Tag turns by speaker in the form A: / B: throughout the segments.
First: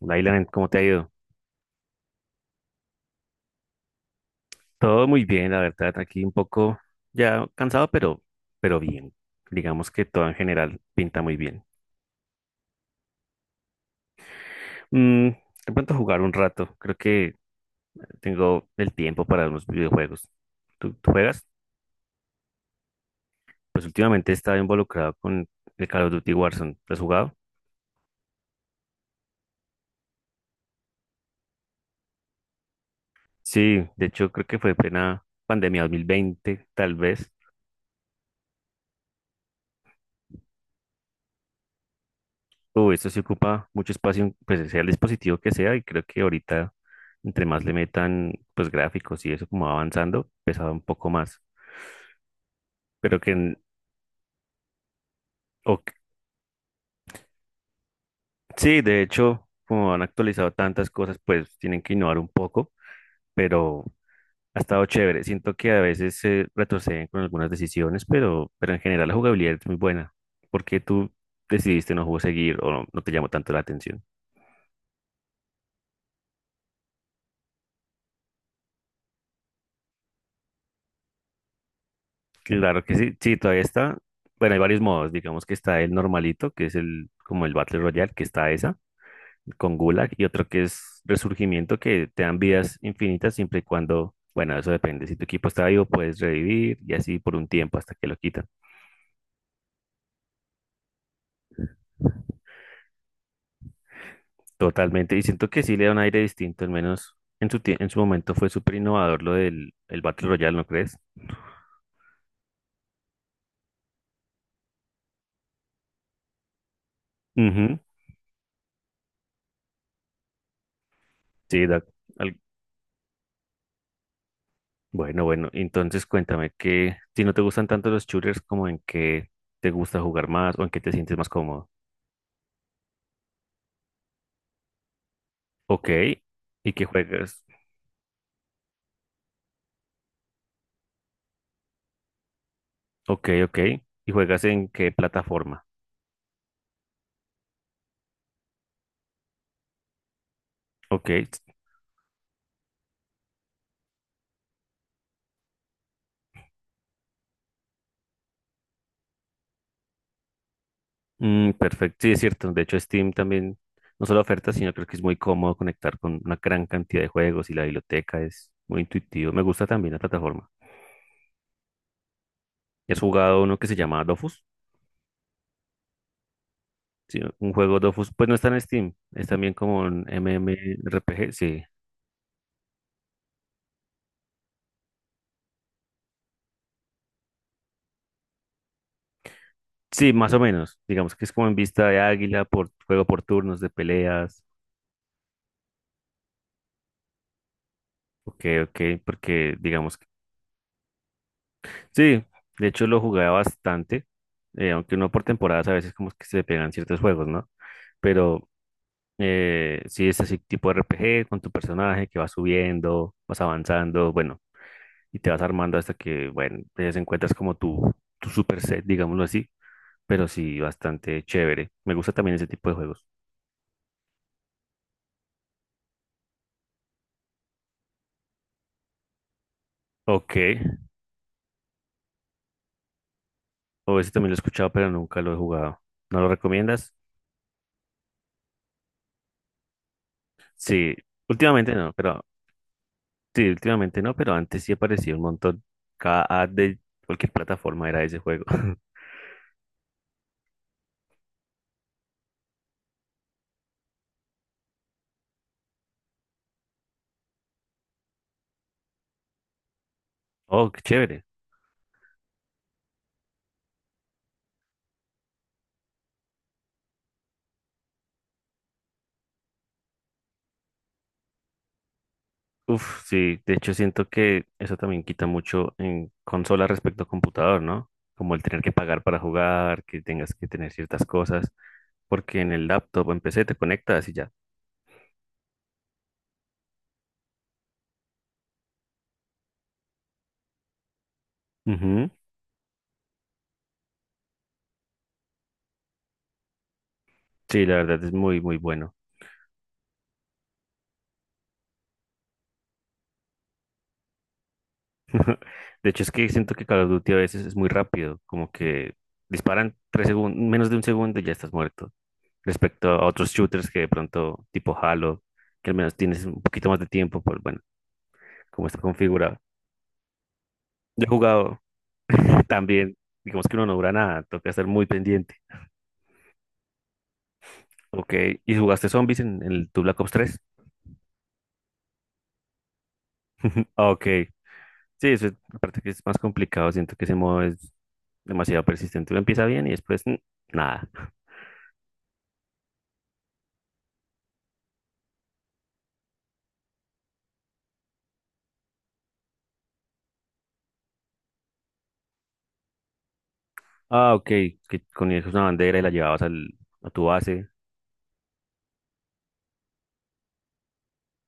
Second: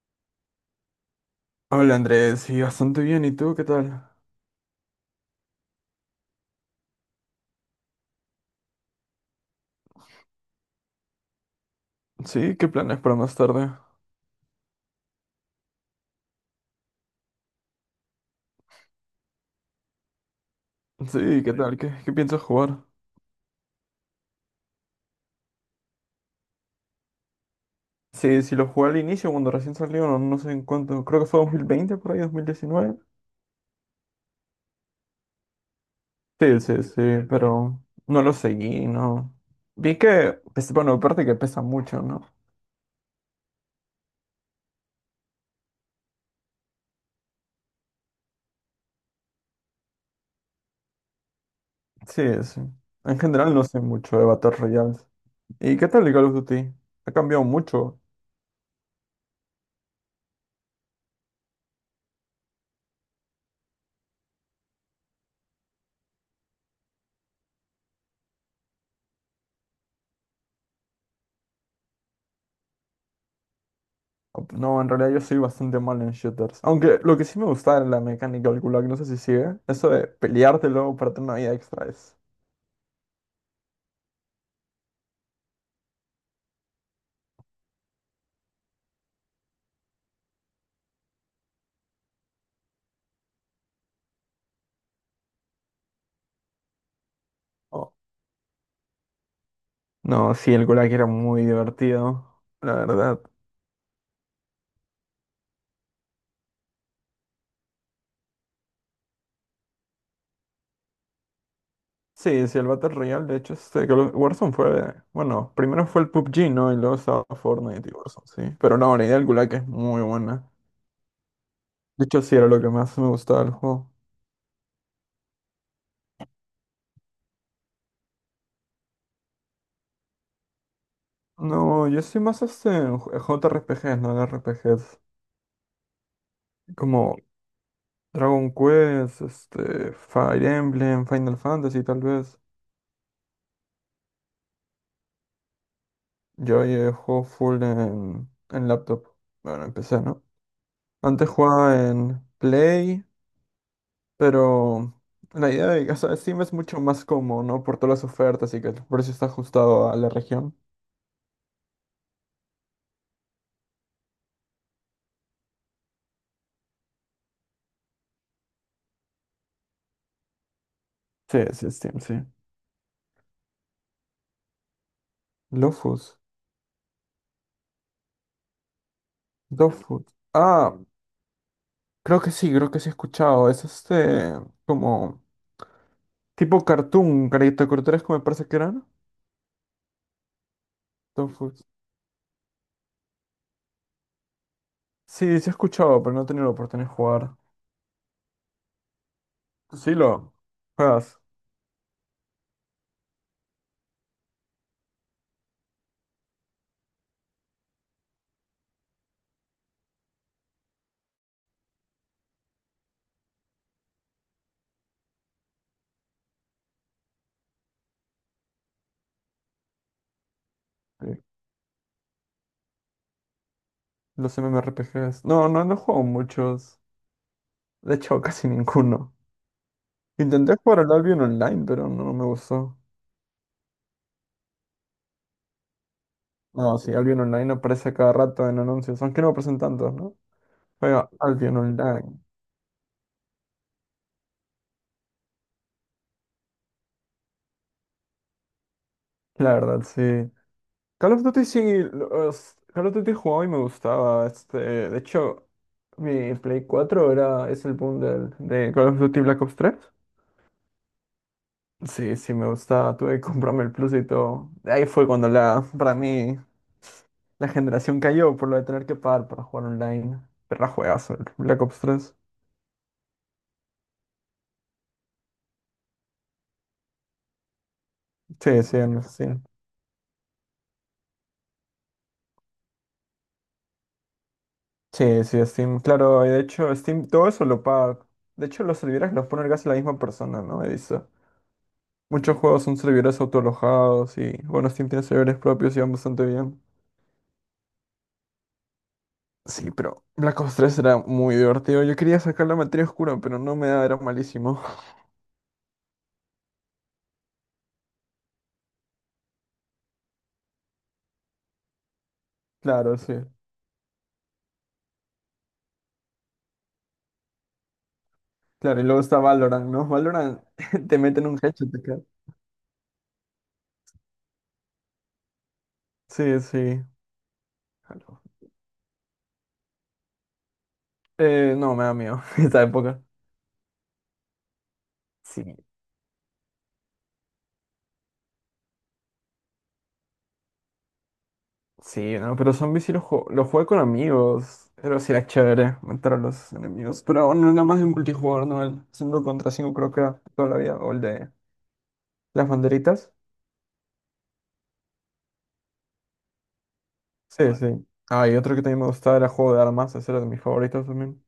A: Lailan, ¿cómo te ha ido?
B: Hola Andrés, sí, bastante bien. ¿Y tú qué tal?
A: Todo muy bien, la verdad, aquí un poco ya cansado, pero bien. Digamos que todo en general pinta muy bien.
B: Sí, ¿qué planes para más tarde?
A: De pronto jugar un rato, creo que tengo el tiempo para unos videojuegos. ¿Tú
B: Sí,
A: juegas?
B: ¿qué tal? ¿Qué piensas jugar?
A: Pues últimamente he estado involucrado con el Call of Duty Warzone. ¿Lo has jugado?
B: Sí, sí lo jugué al inicio cuando recién salió, no, no sé en cuánto. Creo que fue 2020 por ahí, 2019.
A: Sí, de hecho creo que fue plena pandemia dos mil
B: Sí,
A: veinte,
B: sí, sí,
A: tal vez.
B: pero no lo seguí, no. Vi que, pues, bueno, aparte que pesa mucho, ¿no?
A: Uy, esto sí ocupa mucho espacio, pues sea el dispositivo que sea, y creo que ahorita, entre más le metan, pues gráficos y eso como va avanzando, pesaba un poco más.
B: Sí, sí. En
A: Pero que,
B: general
A: en-
B: no sé mucho de Battle Royales.
A: o-
B: ¿Y qué
A: que-
B: tal el Call of Duty? Ha cambiado mucho.
A: Sí, de hecho, como han actualizado tantas cosas, pues tienen que innovar un poco. Pero ha estado chévere. Siento que a veces se retroceden con algunas decisiones, pero en general la jugabilidad es muy buena. ¿Por qué tú decidiste no jugar seguir o no, no te llamó tanto la atención?
B: No, en realidad yo soy bastante mal en shooters. Aunque lo que sí me gusta de la mecánica del Gulag, no sé si sigue, eso de pelearte luego para tener una vida extra es.
A: Claro que sí, sí, todavía está. Bueno, hay varios modos. Digamos que está el normalito, que es el como el Battle Royale, que está esa. Con Gulag y otro que es Resurgimiento, que te dan vidas infinitas siempre y cuando, bueno, eso depende. Si tu equipo está vivo, puedes revivir y así por un tiempo
B: Oh.
A: hasta que lo quitan.
B: No, sí, el Gulag era muy divertido, la verdad.
A: Totalmente. Y siento que sí le da un aire distinto, al menos en su momento fue súper innovador lo del el Battle Royale, ¿no crees?
B: Sí, sí, el Battle Royale, de hecho, este, Warzone fue. Bueno, primero fue el PUBG, ¿no? Y luego estaba
A: Ujú.
B: Fortnite y Warzone, sí. Pero no, la idea del Gulag es muy buena.
A: Sí,
B: De hecho, sí,
A: al-
B: era lo que más me gustaba del juego.
A: bueno, bueno, entonces cuéntame que si no te gustan tanto los shooters, como en qué te gusta jugar más o en qué te sientes más cómodo.
B: No, yo soy más este en JRPGs, no en RPGs.
A: Ok, y qué
B: Como
A: juegas.
B: Dragon Quest, este, Fire Emblem, Final Fantasy tal vez.
A: Ok, ok, y juegas en qué plataforma.
B: Yo ahí juego full en laptop. Bueno, empecé, ¿no?
A: Ok,
B: Antes jugaba en Play, pero la idea de, o sea, Steam es mucho más cómodo, ¿no? Por todas las ofertas y que el precio está ajustado a la región.
A: perfecto. Sí, es cierto. De hecho, Steam también no solo oferta, sino creo que es muy cómodo conectar con una gran cantidad de juegos y la biblioteca es muy intuitivo. Me gusta también la plataforma.
B: Sí, sí, Steam, sí.
A: ¿Has jugado uno que se llama Dofus?
B: Lofus,
A: Sí, un juego Dofus, pues no está en Steam, es también como un
B: LoFuS. Ah,
A: MMORPG, sí.
B: creo que sí he escuchado. Es este, como, tipo cartoon, caricaturas como me parece que eran.
A: Sí, más o menos. Digamos que es como en
B: Dofus.
A: vista de águila, por juego por turnos de peleas.
B: Sí, sí he escuchado, pero no he tenido la oportunidad de jugar.
A: Ok, ok, porque
B: ¿Tú sí
A: digamos.
B: lo juegas?
A: Sí, de hecho lo jugaba bastante, aunque no por temporadas, a veces como que se pegan ciertos juegos, ¿no? Pero sí es así tipo RPG con tu personaje que vas subiendo, vas avanzando, bueno, y te vas armando hasta que, bueno, te encuentras como tu super set, digámoslo así, pero sí
B: eh,
A: bastante chévere. Me gusta también ese tipo de juegos.
B: Los MMORPGs. No, no, no he jugado muchos. De hecho, casi ninguno.
A: Ok,
B: Intenté jugar al Albion Online, pero no no me gustó.
A: o ese también lo he escuchado, pero nunca lo he jugado. ¿No lo
B: No, sí,
A: recomiendas?
B: Albion Online aparece cada rato en anuncios, aunque no aparecen tantos, ¿no?
A: Sí,
B: Juega Albion
A: últimamente no,
B: Online.
A: pero Sí, últimamente no, pero antes sí aparecía un montón. Cada ad de cualquier plataforma era ese juego.
B: La verdad, sí. Call of Duty sí, Call of Duty jugaba y me gustaba. Este, de hecho, mi Play 4 era, es el bundle de Call of Duty Black Ops 3.
A: Oh, qué chévere.
B: Sí, sí, me gustaba. Tuve que comprarme el Plus y todo. Ahí fue cuando la, para mí, la generación cayó por lo de tener que pagar para jugar online. Pero la juegazo, el Black Ops 3.
A: Uf, sí, de hecho siento que eso también quita mucho en consola respecto a computador, ¿no? Como el tener
B: Sí,
A: que
B: sí,
A: pagar
B: en
A: para
B: Steam.
A: jugar, que tengas que tener ciertas cosas, porque en el laptop o en PC te conectas y ya.
B: Sí, sí, Steam. Claro, y de hecho, Steam, todo eso lo paga. De hecho, los servidores los pone casi la misma persona, ¿no? He visto.
A: Ujú.
B: Muchos juegos son servidores autoalojados y, bueno, Steam tiene servidores propios y van bastante bien.
A: Sí, la verdad es muy, muy bueno.
B: Sí, pero Black Ops 3 era muy divertido. Yo quería sacar la materia oscura, pero no me da, era malísimo.
A: De hecho es que siento que Call of Duty a veces es muy rápido, como que disparan 3 segundos, menos de un segundo y ya estás muerto. Respecto
B: Claro,
A: a
B: sí.
A: otros shooters que de pronto, tipo Halo, que al menos tienes un poquito más de tiempo por, bueno, cómo está
B: Claro, y luego está
A: configurado.
B: Valorant, ¿no? Valorant te
A: Yo he
B: meten un
A: jugado
B: headshot acá.
A: también, digamos que uno no dura nada, toca estar muy pendiente.
B: Sí, sí.
A: Ok,
B: Aló.
A: ¿y jugaste zombies en tu Black Ops 3?
B: No, me da miedo esa época.
A: Ok, sí, eso es,
B: Sí,
A: aparte que es más complicado, siento que ese modo es demasiado persistente. Uno empieza bien y después nada.
B: sí, no, pero zombies sí los juego, los jugué con amigos. Pero sí era chévere matar a los enemigos. Pero aún no era más de multijugador, ¿no? El 5 contra 5 creo que era toda la vida. O el de las banderitas.
A: Ah, ok, que ponías una bandera y la llevabas a tu base.
B: Sí, sí. Ah, y otro que también me gustaba era juego de armas. Ese era de mis favoritos también.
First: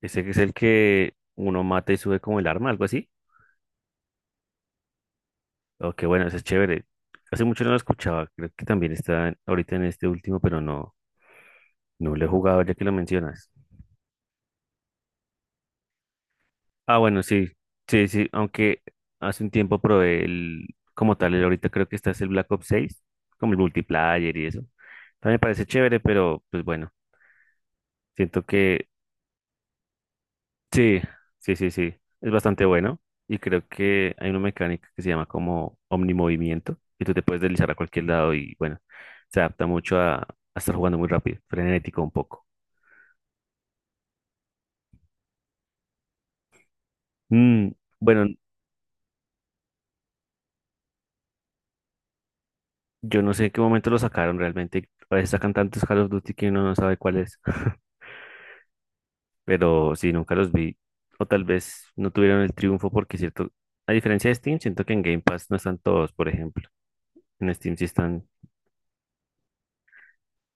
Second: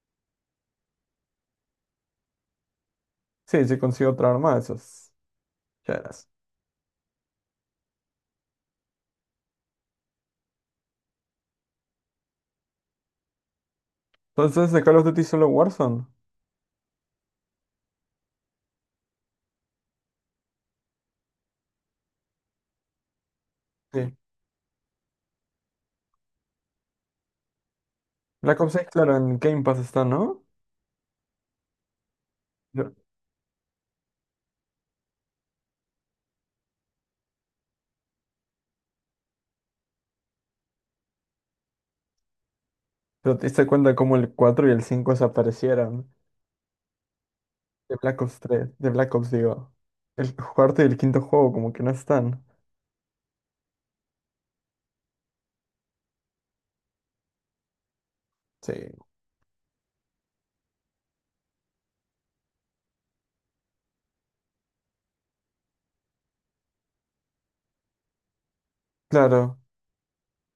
A: Ese que es el que uno mata y sube como el arma, algo así.
B: Sí, sí consigo otra arma, esos.
A: Oh, qué bueno,
B: Chéveres.
A: eso es chévere. Hace mucho no lo escuchaba, creo que también está ahorita en este último, pero no, no lo he jugado ya que lo mencionas.
B: Entonces, ¿de Call of Duty solo Warzone?
A: Ah, bueno, sí, sí, sí, aunque hace un tiempo probé el, como tal, el ahorita creo que está es el Black Ops 6, como el
B: Sí.
A: multiplayer y eso. También me parece chévere, pero pues bueno, siento
B: Black Ops 6,
A: que.
B: claro, en Game Pass está, ¿no?
A: Sí, sí, sí, sí. Es bastante
B: Pero
A: bueno. Y creo que hay una mecánica que se llama como omnimovimiento. Y tú te puedes deslizar a cualquier lado y bueno, se adapta mucho a estar jugando muy rápido, frenético un poco.
B: pero te diste cuenta cómo el 4 y el 5 desaparecieron
A: Mm,
B: de Black
A: bueno,
B: Ops 3, de Black Ops, digo. El cuarto y el quinto juego como que no están.
A: yo no sé en qué momento lo sacaron realmente. A veces sacan tantos Call of Duty que uno no sabe cuál es.
B: Sí.
A: Pero sí, nunca los vi. O tal vez no tuvieron el triunfo porque cierto, a diferencia de Steam, siento que en Game Pass no están todos, por ejemplo. En Steam sí están
B: Claro,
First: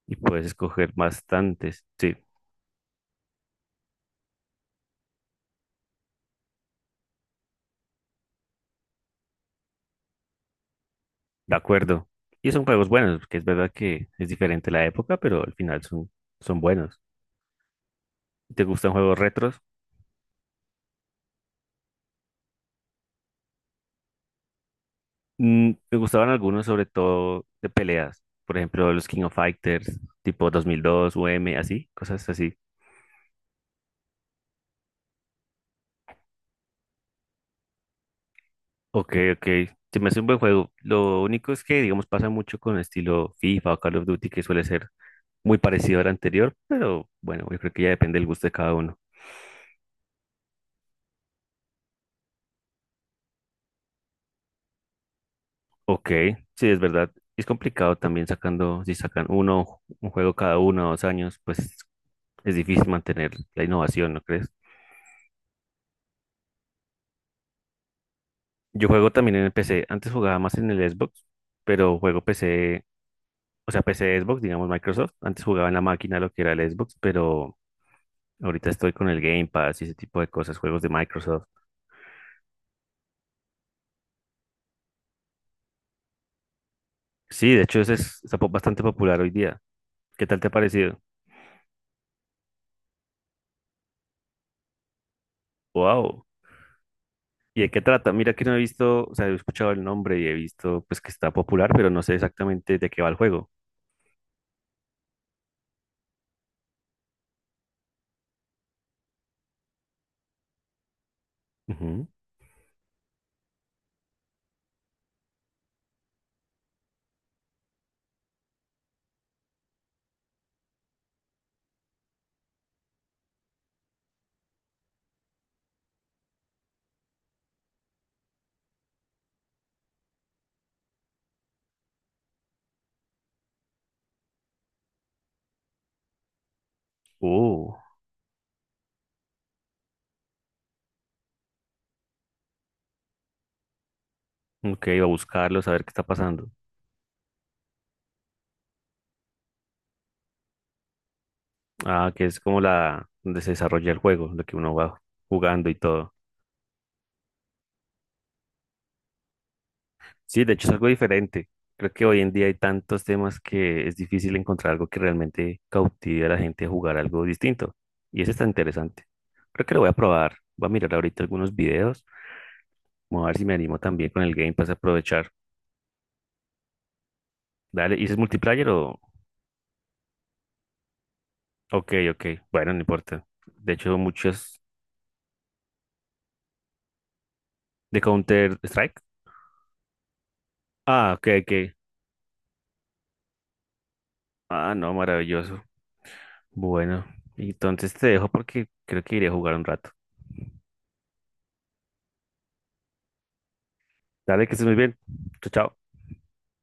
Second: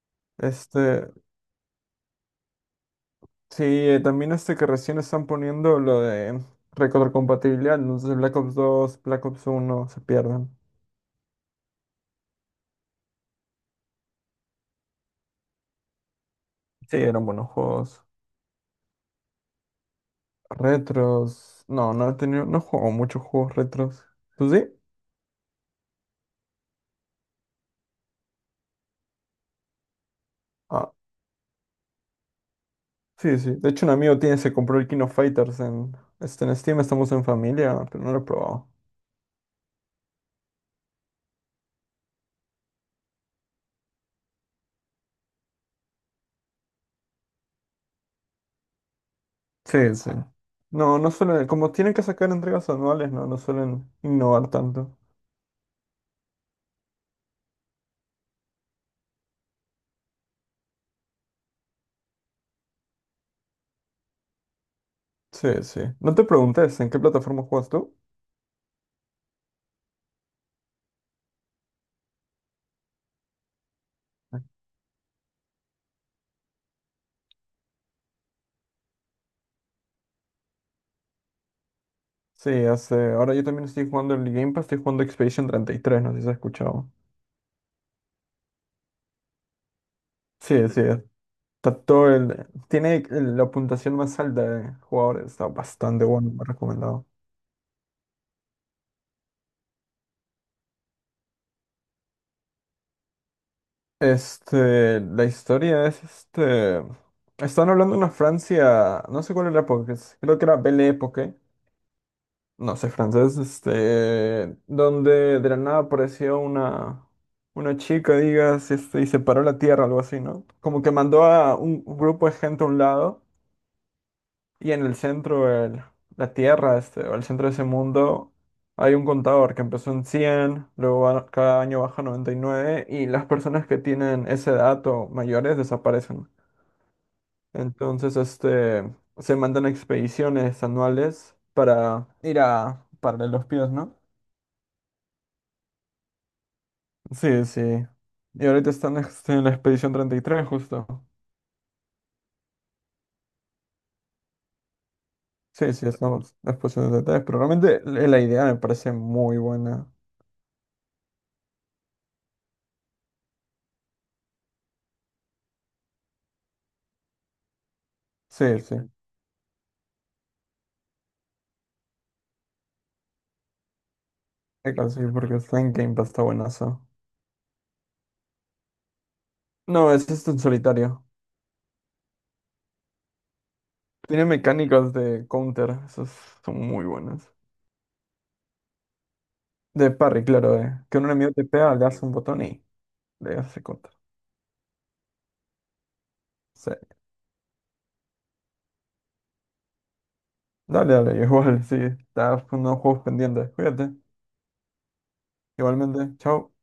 A: y puedes escoger
B: este,
A: bastantes. Sí.
B: sí, también este que recién están poniendo lo de retrocompatibilidad, ¿no? Entonces Black Ops 2, Black Ops 1 se pierden.
A: De acuerdo. Y son juegos buenos, porque es verdad que es diferente la época, pero al final son
B: Sí,
A: buenos.
B: eran buenos juegos.
A: ¿Te gustan juegos retros?
B: Retros, no, no he tenido, no juego muchos juegos retros. ¿Tú sí?
A: Me gustaban algunos, sobre todo de peleas. Por ejemplo, los King of Fighters, tipo 2002, UM, así, cosas así.
B: Sí, sí. De hecho, un amigo tiene, se compró el King of Fighters este, en Steam, estamos en familia, pero no lo he probado.
A: Ok, ok. Se me hace un buen juego. Lo único es que, digamos, pasa mucho con el estilo FIFA o Call of Duty, que suele ser muy parecido al anterior, pero bueno, yo creo que ya depende del gusto de cada uno.
B: Sí, sí. No, no suelen, como tienen que sacar entregas anuales, no, no suelen innovar tanto.
A: Ok, sí, es verdad. Es complicado también sacando, si sacan un juego cada uno o dos años, pues es difícil mantener la innovación, ¿no crees?
B: Sí, sí. No te preguntes, ¿en qué plataforma juegas tú?
A: Yo juego también en el PC. Antes jugaba más en el Xbox, pero juego PC, o sea, PC Xbox, digamos Microsoft. Antes jugaba en la máquina lo que era el Xbox, pero ahorita estoy con el Game Pass y ese tipo de cosas, juegos de Microsoft.
B: Sí, hace, ahora yo también estoy jugando el Game Pass, estoy jugando Expedition 33, no sé si has escuchado.
A: Sí, de hecho, ese es bastante popular hoy día. ¿Qué tal te ha
B: Sí, sí,
A: parecido?
B: está todo el, tiene el- la puntuación más alta de jugadores, está bastante
A: ¡Wow!
B: bueno, me ha recomendado.
A: ¿Y de qué trata? Mira que no he visto, o sea, he escuchado el nombre y he visto pues que está popular, pero no sé exactamente de qué va el juego.
B: Este, la historia es este. Están hablando de una Francia, no sé cuál era la época, creo que era Belle Époque,
A: Ujú.
B: no sé francés, este, donde de la nada apareció una chica, digas, este, y separó la tierra, algo así, ¿no? Como que mandó a un grupo de gente a un lado y en el centro, la Tierra, este, o el centro de ese mundo, hay un contador que empezó en 100 luego cada año baja a 99 y nueve y las personas que tienen esa edad o mayores desaparecen.
A: Oh,
B: Entonces, este, se mandan expediciones anuales para ir a pararle los pies, ¿no?
A: ok, voy a buscarlo, saber qué está pasando.
B: Sí, sí. Y ahorita están este, en la expedición 33 justo.
A: Ah, que es como la donde se desarrolla el juego, lo que uno va jugando
B: Sí,
A: y
B: sí,
A: todo.
B: estamos en la expedición 33, pero realmente la idea me parece muy buena.
A: Sí, de hecho es algo diferente. Creo que hoy en día hay tantos temas que es difícil encontrar algo que realmente cautive a la gente a jugar algo distinto. Y ese está
B: Sí, sí.
A: interesante. Creo que lo voy a probar. Voy a mirar ahorita algunos videos. Vamos a ver si me animo también con el Game Pass a
B: Sí, claro, sí,
A: aprovechar.
B: porque está en Game Pass, está buenazo.
A: Dale, ¿y ese es multiplayer o...?
B: No, es este en solitario.
A: Ok, ok, bueno, no importa. De hecho,
B: Tiene
A: muchos
B: mecánicas de counter, esas son muy buenas.
A: de Counter-Strike.
B: De parry, claro, de que un
A: Ah, ok,
B: enemigo te
A: ok.
B: pega, le hace un botón y le hace counter.
A: Ah, no, maravilloso.
B: Sí.
A: Bueno, entonces te dejo porque creo que iré a jugar un rato.
B: Dale, dale, igual, sí. Estás con unos juegos pendientes. Cuídate.
A: Dale, que estés muy bien. Chao, chao.
B: Igualmente, chao.